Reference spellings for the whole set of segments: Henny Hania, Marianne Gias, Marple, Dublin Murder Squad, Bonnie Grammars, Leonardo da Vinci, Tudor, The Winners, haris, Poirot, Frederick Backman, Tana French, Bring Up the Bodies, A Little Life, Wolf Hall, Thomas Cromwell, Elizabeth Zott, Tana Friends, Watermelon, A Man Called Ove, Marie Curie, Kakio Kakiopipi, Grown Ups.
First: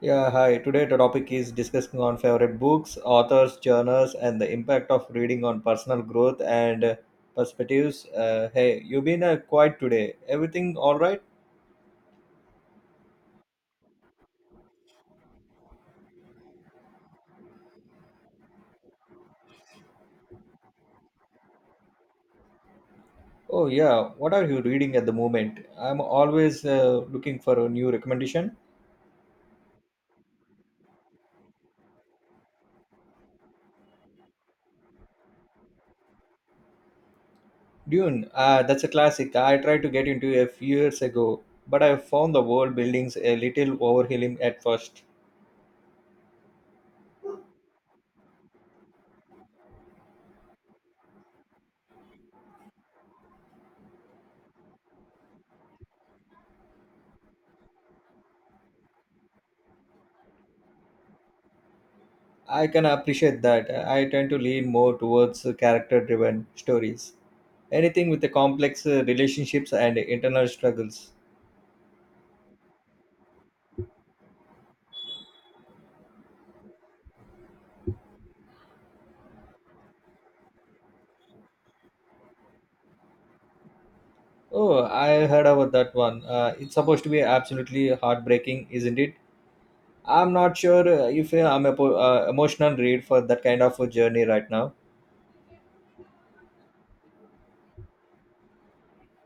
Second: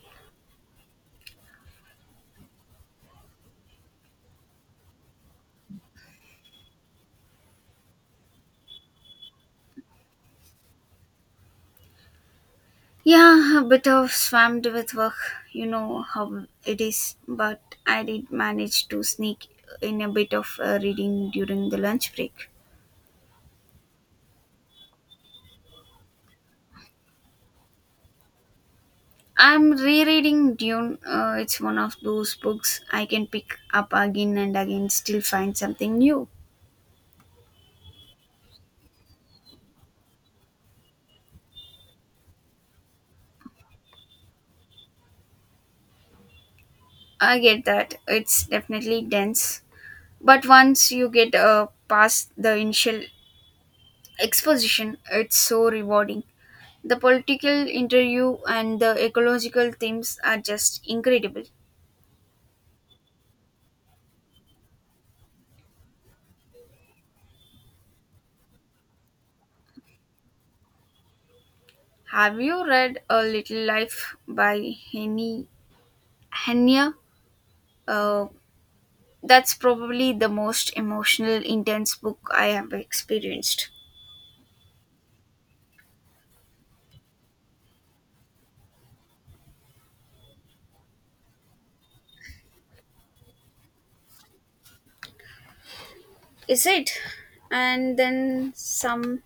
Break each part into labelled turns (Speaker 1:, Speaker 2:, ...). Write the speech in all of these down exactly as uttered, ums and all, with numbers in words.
Speaker 1: Yeah, hi. Today the topic is discussing on favorite books, authors, journals, and the impact of reading on personal growth and uh, perspectives. Uh, hey, you've been uh, quiet today. Everything all right?
Speaker 2: Yeah, a bit of swamped with work, you know how it is, but I did manage to sneak in a bit of uh, reading during the lunch break.
Speaker 1: Oh yeah. What are you reading at the moment? I'm always uh, looking for a new recommendation.
Speaker 2: I'm rereading Dune. Uh, it's one of those books I can pick up again and again, still find something new.
Speaker 1: Dune. Ah, that's a classic. I tried to get into a few years ago, but I found the world buildings a little overwhelming at first.
Speaker 2: I get that. It's definitely dense. But once you get uh, past the initial exposition, it's so rewarding. The political interview and the ecological themes are just incredible.
Speaker 1: I can appreciate that. I tend to lean more towards character driven stories. Anything with the complex uh, relationships and internal struggles.
Speaker 2: Have you read A Little Life by Henny Hania? Uh, that's probably the most emotional, intense book I have experienced.
Speaker 1: Oh, I heard about that one. Uh, it's supposed to be absolutely heartbreaking, isn't it? I'm not sure uh, if uh, I'm a po- uh, emotional read for that kind of a journey right now.
Speaker 2: Is it? And then some,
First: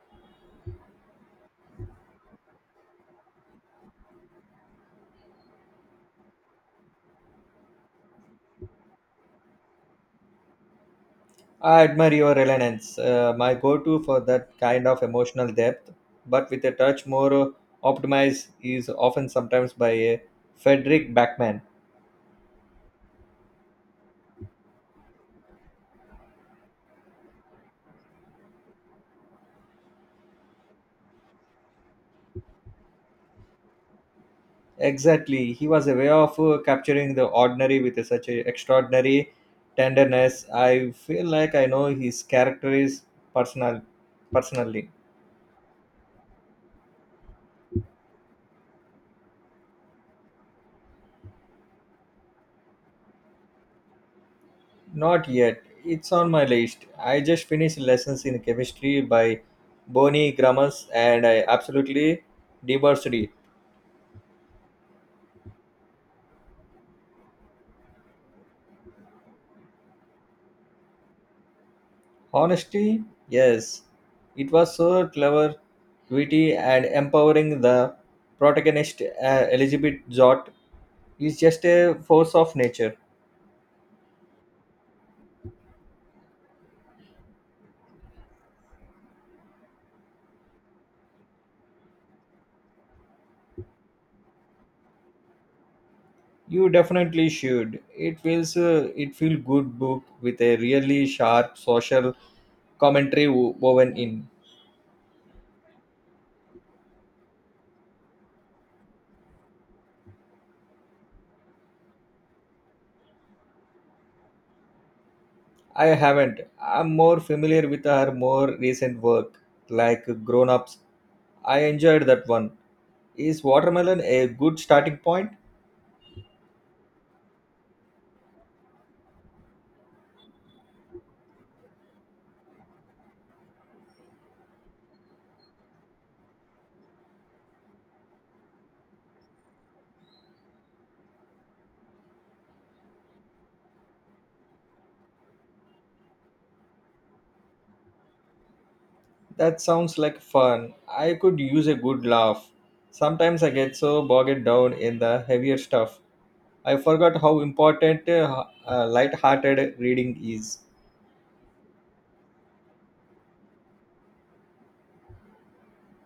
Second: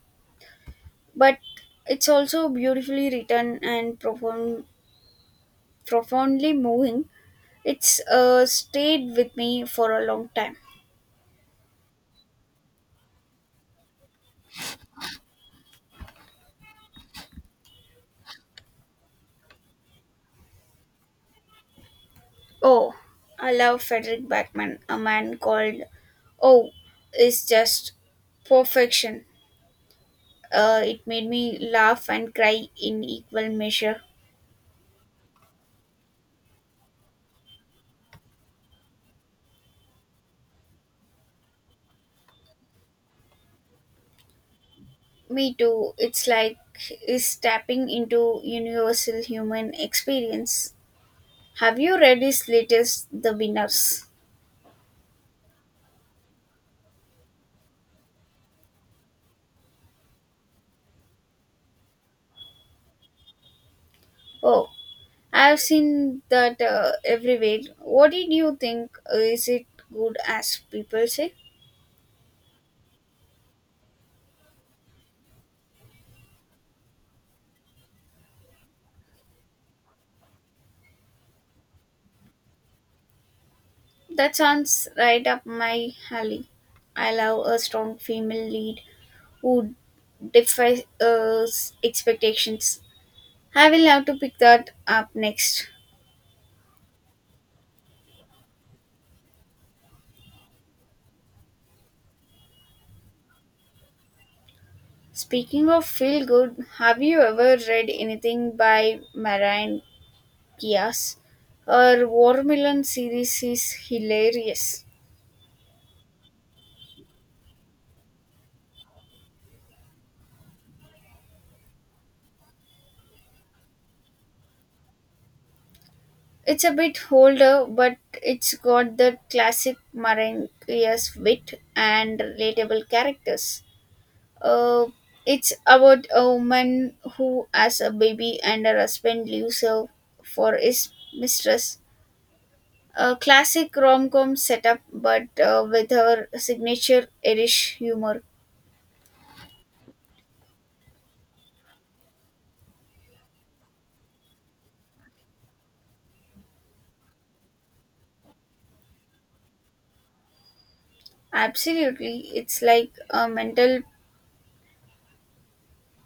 Speaker 2: but it's also beautifully written and profound, profoundly moving. It's uh, stayed with me for a long time.
Speaker 1: I admire your relevance. Uh, my go-to for that kind of emotional depth, but with a touch more uh, optimized, is often sometimes by uh, Frederick Backman.
Speaker 2: Oh, I love Frederick Backman. A man called Oh is just perfection. Uh, it made me laugh and cry in equal measure.
Speaker 1: Exactly, he was a way of uh, capturing the ordinary with such a extraordinary tenderness. I feel like I know his character is personal, personally.
Speaker 2: Me too. It's like is tapping into universal human experience. Have you read his latest, The Winners?
Speaker 1: Not yet. It's on my list. I just finished lessons in chemistry by Bonnie Grammars, and I absolutely devoured it.
Speaker 2: Oh, I've seen that uh, everywhere. What did you think? Is it good as people say?
Speaker 1: Honestly, yes, it was so clever, witty, and empowering. The protagonist, uh, Elizabeth Zott, is just a force of nature.
Speaker 2: That sounds right up my alley. I love a strong female lead who defies uh, expectations. I will have to pick that up next.
Speaker 1: You definitely should. It feels uh, it feel good book with a really sharp social commentary wo- woven in.
Speaker 2: Speaking of feel good, have you ever read anything by Marianne Gias? Her Watermelon series is hilarious.
Speaker 1: I haven't. I'm more familiar with her more recent work, like Grown Ups. I enjoyed that one. Is Watermelon a good starting point?
Speaker 2: It's a bit older, but it's got the classic Marianne Gias wit and relatable characters. Uh, it's about a woman who has a baby and her husband leaves her for his mistress. A classic rom com setup, but uh, with her signature Irish humor.
Speaker 1: That sounds like fun. I could use a good laugh. Sometimes I get so bogged down in the heavier stuff. I forgot how important uh, h- uh, light-hearted reading is.
Speaker 2: Absolutely, it's like a mental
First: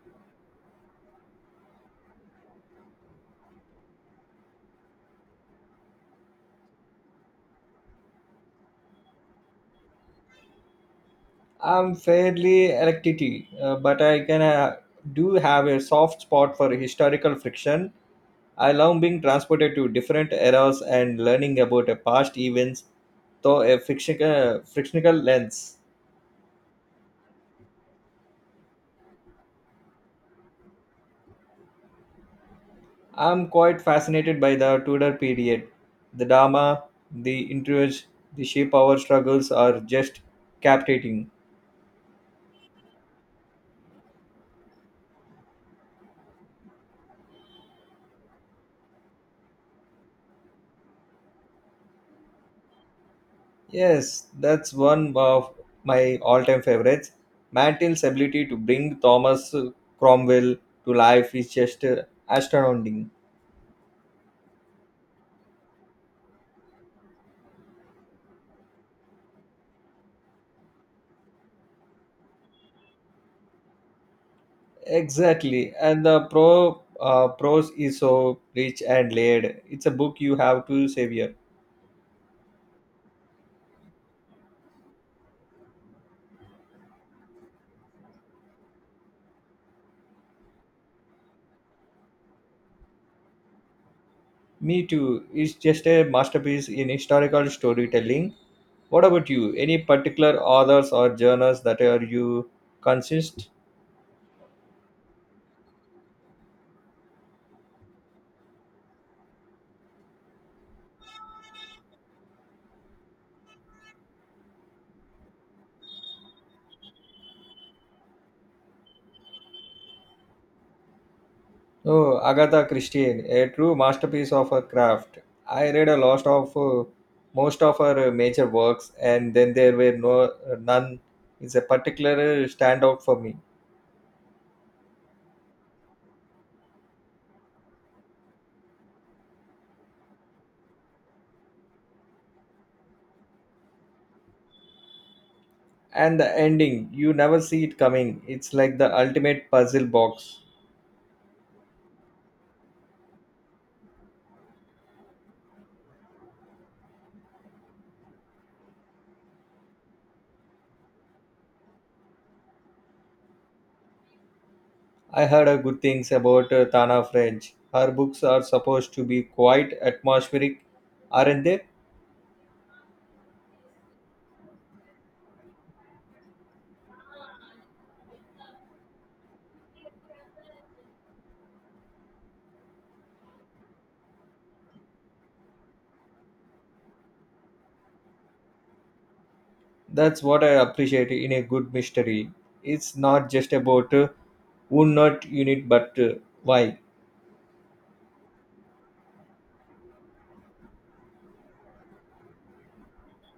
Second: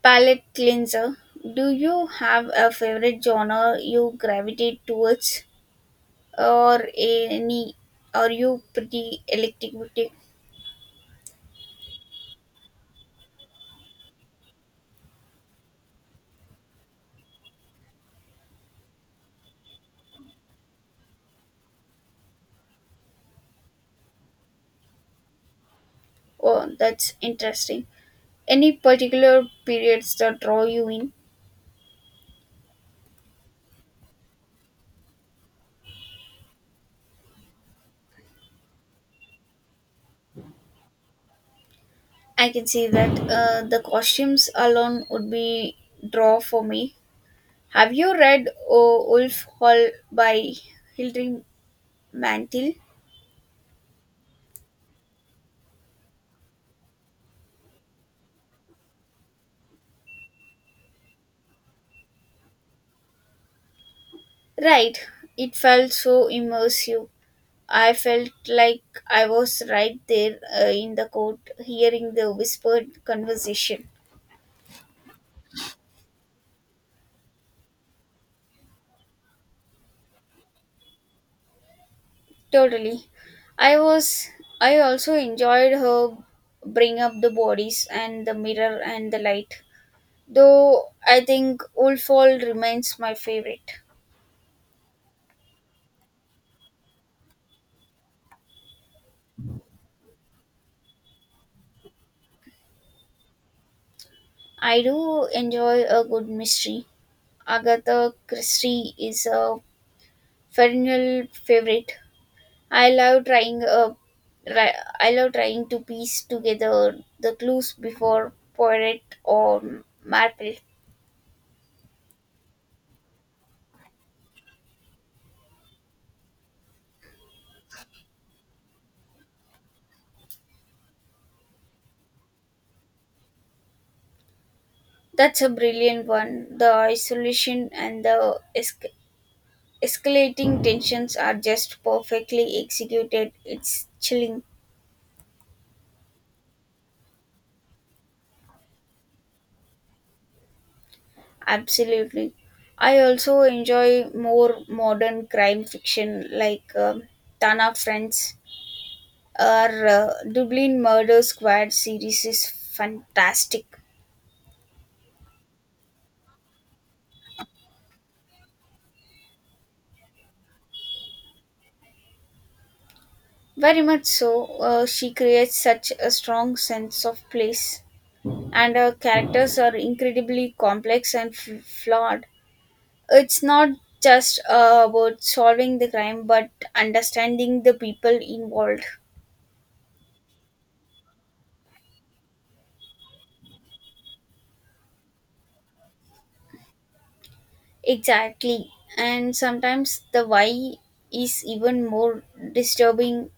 Speaker 2: palate cleanser. Do you have a favorite genre you gravitate towards, or any? Are you pretty eclectic?
Speaker 1: I'm fairly electricity, uh, but I can uh, do have a soft spot for historical friction. I love being transported to different eras and learning about a past events through a frictional, frictional lens.
Speaker 2: Oh, that's interesting. Any particular periods that draw you in?
Speaker 1: I'm quite fascinated by the Tudor period. The drama, the intrigues, the sheer power struggles are just captivating.
Speaker 2: I can say that uh, the costumes alone would be draw for me. Have you read O Wolf Hall by Hildring Mantel?
Speaker 1: Yes, that's one of my all-time favorites. Mantil's ability to bring Thomas Cromwell to life is just uh, astounding.
Speaker 2: Right, it felt so immersive. I felt like I was right there uh, in the court hearing the whispered conversation.
Speaker 1: Exactly, and the pro uh, prose is so rich and layered. It's a book you have to savor.
Speaker 2: Totally. I was I also enjoyed her bring up the bodies and the mirror and the light. Though I think Wolfall remains my favorite.
Speaker 1: Me too. It's just a masterpiece in historical storytelling. What about you? Any particular authors or journals that are you consist?
Speaker 2: I do enjoy a good mystery. Agatha Christie is a perennial favorite. I love trying a ri- I love trying to piece together the clues before Poirot or Marple.
Speaker 1: Oh, Agatha Christie, a true masterpiece of her craft. I read a lot of uh, most of her uh, major works, and then there were no uh, none is a particular standout for me.
Speaker 2: That's a brilliant one. The isolation and the esca- escalating tensions are just perfectly executed. It's chilling.
Speaker 1: And the ending, you never see it coming. It's like the ultimate puzzle box.
Speaker 2: Absolutely. I also enjoy more modern crime fiction like um Tana Friends or uh, Dublin Murder Squad series is fantastic.
Speaker 1: I heard uh, good things about uh, Tana French. Her books are supposed to be quite atmospheric, aren't they?
Speaker 2: Very much so. Uh, she creates such a strong sense of place, and her characters are incredibly complex and f- flawed. It's not just uh, about solving the crime but understanding the people involved.
Speaker 1: That's what I appreciate in a good mystery. It's not just about uh, who not unit but uh, why.
Speaker 2: Exactly. And sometimes the why is even more disturbing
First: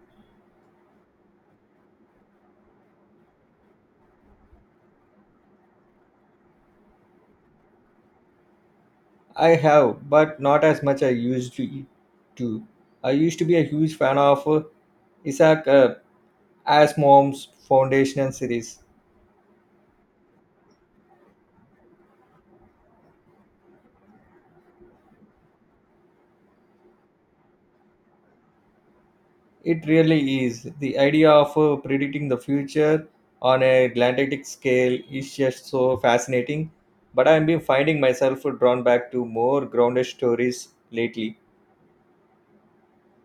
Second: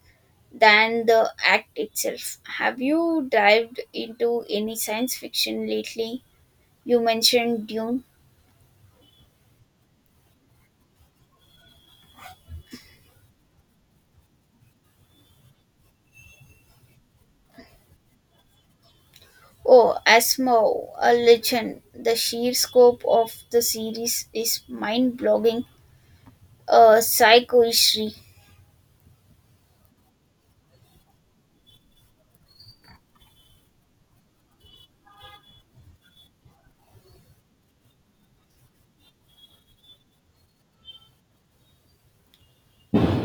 Speaker 2: than the act itself. Have you dived into any science fiction lately? You mentioned Dune.
Speaker 1: I have, but not as much I used to. to. I used to be a huge fan of uh, Isaac uh, Asimov's foundational series.
Speaker 2: Oh, Asmo, a legend. The sheer scope of the series is mind blogging. Uh, psychohistory.
Speaker 1: It really is. The idea of uh, predicting the future on a galactic scale is just so fascinating. But I've been finding myself drawn back to more grounded stories lately.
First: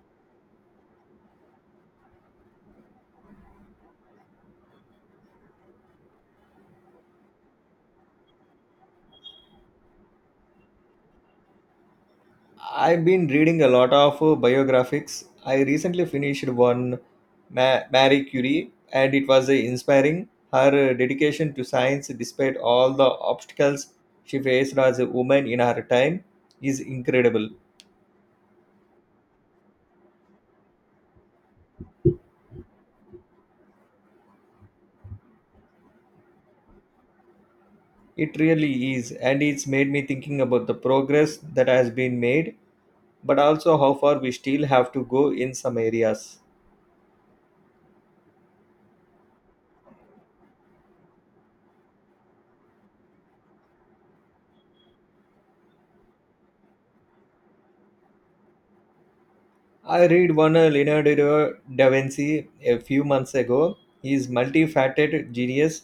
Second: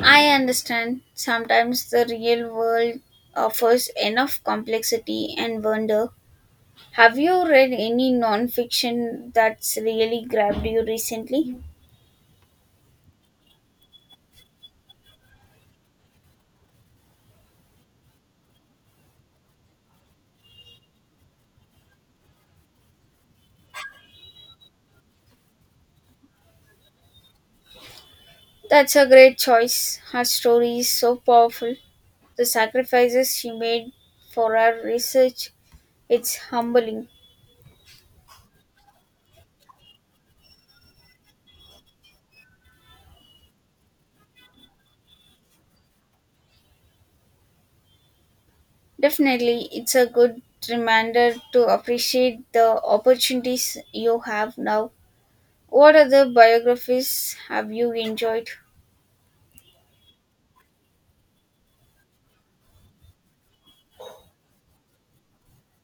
Speaker 2: I understand sometimes the real world offers enough complexity and wonder. Have you read any nonfiction that's really grabbed you recently?
Speaker 1: I've been reading a lot of uh, biographies. I recently finished one, Ma- Marie Curie, and it was uh, inspiring. Her uh, dedication to science, despite all the obstacles she faced as a woman in her time, is incredible.
Speaker 2: That's a great choice. Her story is so powerful. The sacrifices she made for her research, it's humbling.
Speaker 1: It really is, and it's made me thinking about the progress that has been made, but also how far we still have to go in some areas.
Speaker 2: Definitely, it's a good reminder to appreciate the opportunities you have now. What other biographies have you enjoyed?
Speaker 1: I read one uh, Leonardo da Vinci a few months ago. He's multifaceted genius.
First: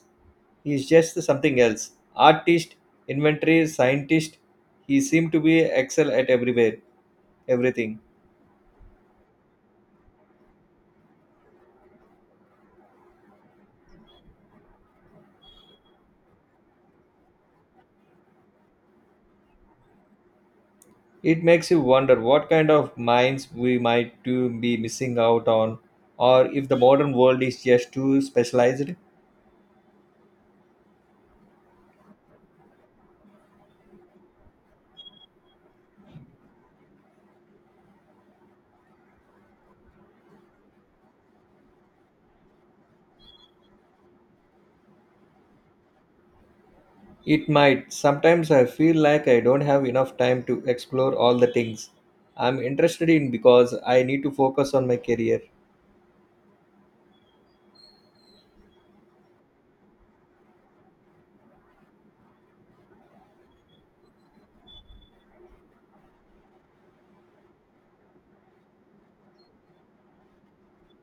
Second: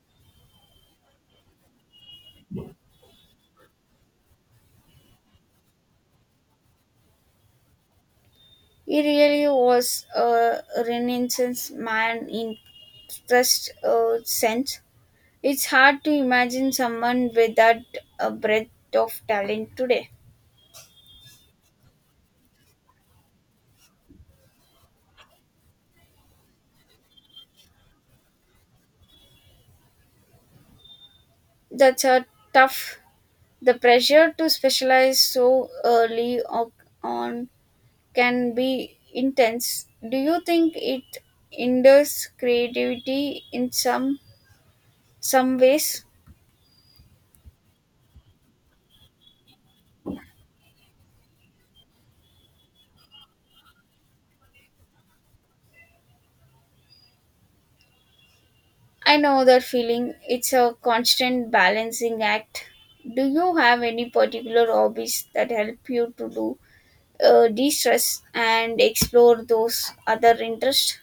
Speaker 1: He's just something else. Artist, inventory, scientist. He seemed to be excel at everywhere, everything.
Speaker 2: He really was a renaissance man in first uh, sense. It's hard to imagine someone with that uh, breadth of talent today.
Speaker 1: It makes you wonder what kind of minds we might to be missing out on, or if the modern world is just too specialized.
Speaker 2: That's a tough. The pressure to specialize so early o- on can be intense. Do you think it hinders creativity in some some ways?
Speaker 1: It might. Sometimes I feel like I don't have enough time to explore all the things I'm interested in because I need to focus on my career.
Speaker 2: I know that feeling. It's a constant balancing act. Do you have any particular hobbies that help you to do uh, de-stress and explore those other interests?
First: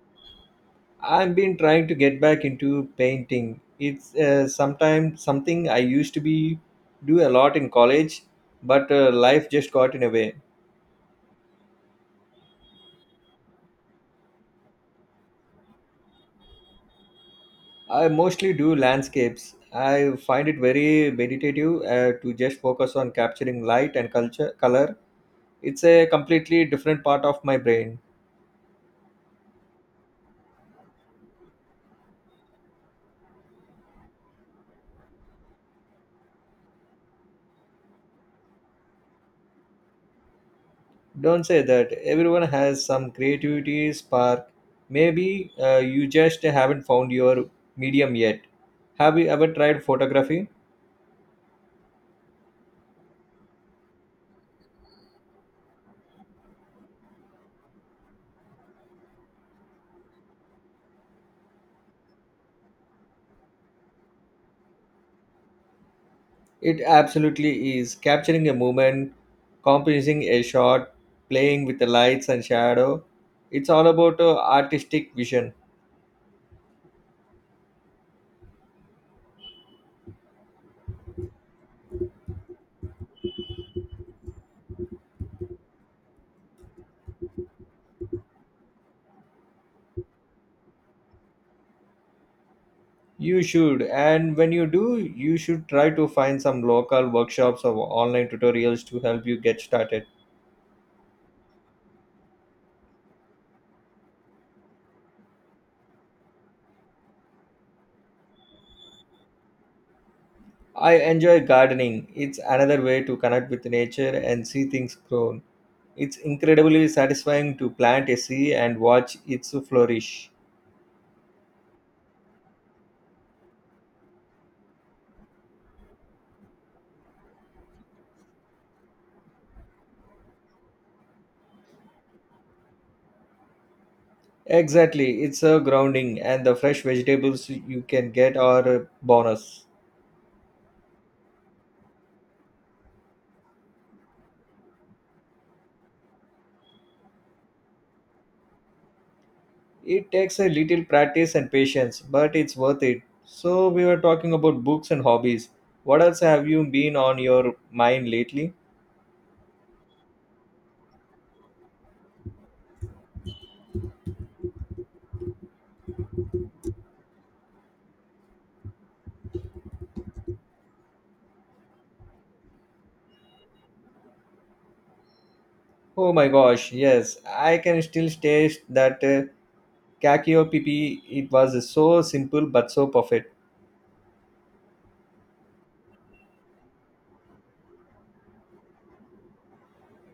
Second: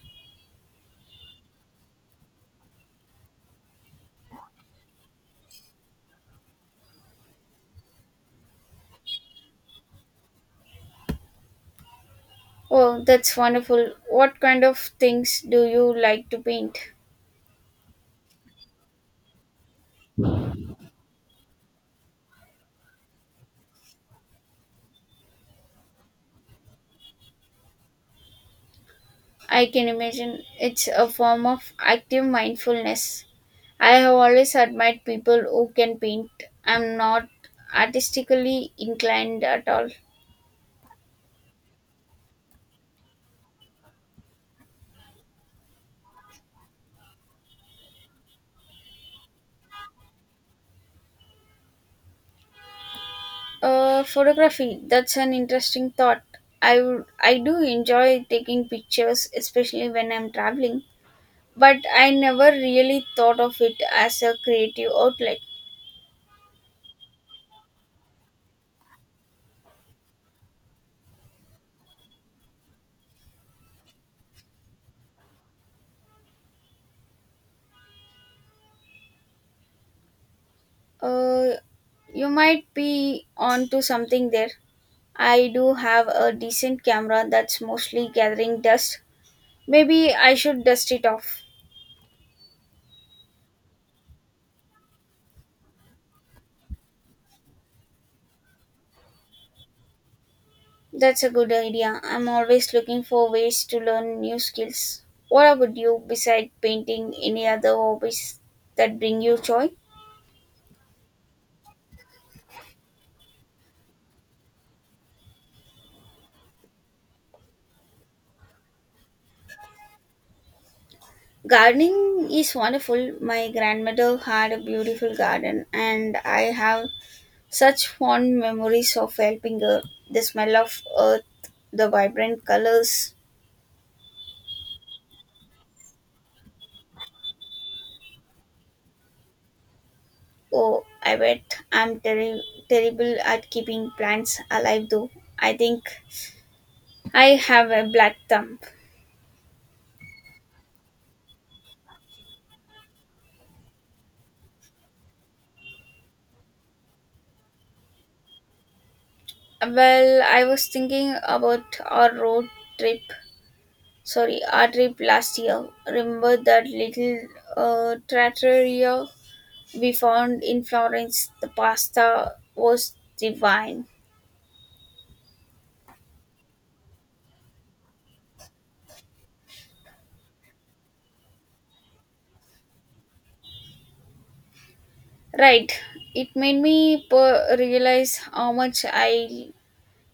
Speaker 1: I've been trying to get back into painting. It's uh, sometimes something I used to be do a lot in college, but uh, life just got in a way.
Speaker 2: Oh, that's wonderful. What kind of things do you like to paint?
Speaker 1: I mostly do landscapes. I find it very meditative uh, to just focus on capturing light and culture color. It's a completely different part of my brain.
Speaker 2: I can imagine it's a form of active mindfulness. I have always admired people who can paint. I'm not artistically inclined at all.
Speaker 1: Don't say that. Everyone has some creativity spark. Maybe uh, you just haven't found your medium yet. Have you ever tried photography?
Speaker 2: Uh, photography, that's an interesting thought. I would, I do enjoy taking pictures, especially when I'm traveling, but I never really thought of it as a creative outlet.
Speaker 1: It absolutely is. Capturing a moment, composing a shot, playing with the lights and shadow. It's all about uh, artistic vision.
Speaker 2: Uh, you might be onto something there. I do have a decent camera that's mostly gathering dust. Maybe I should dust it off.
Speaker 1: You should, and when you do, you should try to find some local workshops or online tutorials to help you get started.
Speaker 2: That's a good idea. I'm always looking for ways to learn new skills. What about you, besides painting, any other hobbies that bring you joy?
Speaker 1: I enjoy gardening. It's another way to connect with nature and see things grown. It's incredibly satisfying to plant a seed and watch it flourish.
Speaker 2: Gardening is wonderful. My grandmother had a beautiful garden, and I have such fond memories of helping her, the smell of Earth, the vibrant colors.
Speaker 1: Exactly, it's a grounding, and the fresh vegetables you can get are a bonus.
Speaker 2: Oh, I bet I'm terri terrible at keeping plants alive, though. I think I have a black thumb.
Speaker 1: It takes a little practice and patience, but it's worth it. So, we were talking about books and hobbies. What else have you been on your mind lately?
Speaker 2: Well, I was thinking about our road trip. Sorry, our trip last year. Remember that little uh, trattoria we found in Florence? The pasta was divine.
Speaker 1: Oh my gosh, yes, I can still taste that. uh, Kakio Kakiopipi, it was so simple but so perfect.
Speaker 2: Right. It made me per- realize how much I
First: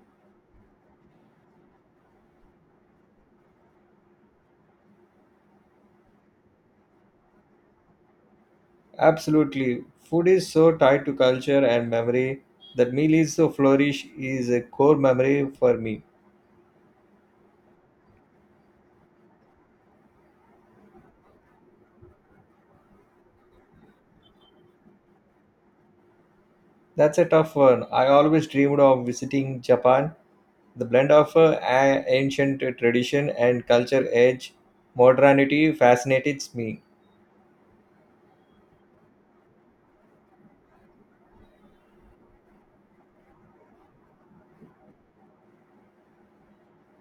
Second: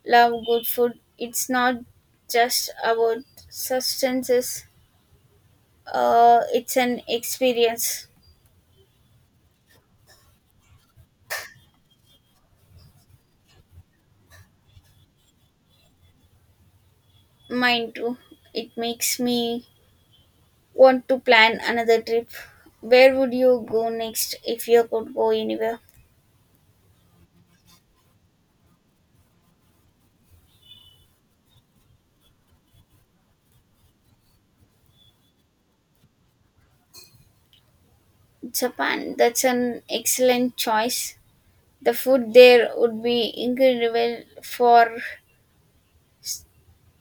Speaker 2: love good food. It's not just about substances. Uh, it's an experience.
Speaker 1: Absolutely. Food is so tied to culture and memory. That meal is so flourish is a core memory for me.
Speaker 2: Mine too. It makes me want to plan another trip. Where would you go next if you could go anywhere?
Speaker 1: That's a tough one. I always dreamed of visiting Japan. The blend of uh, a- ancient tradition and culture edge, modernity fascinates me.
Speaker 2: Japan. That's an excellent choice. The food there would be incredible for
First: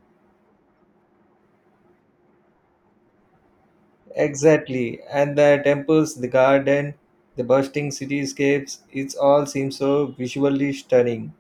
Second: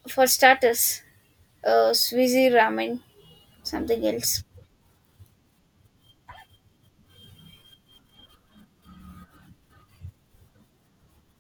Speaker 2: for starters. Uh, Swiss ramen something else
Speaker 1: Exactly. And the temples, the garden, the bursting cityscapes, it all seems so visually stunning.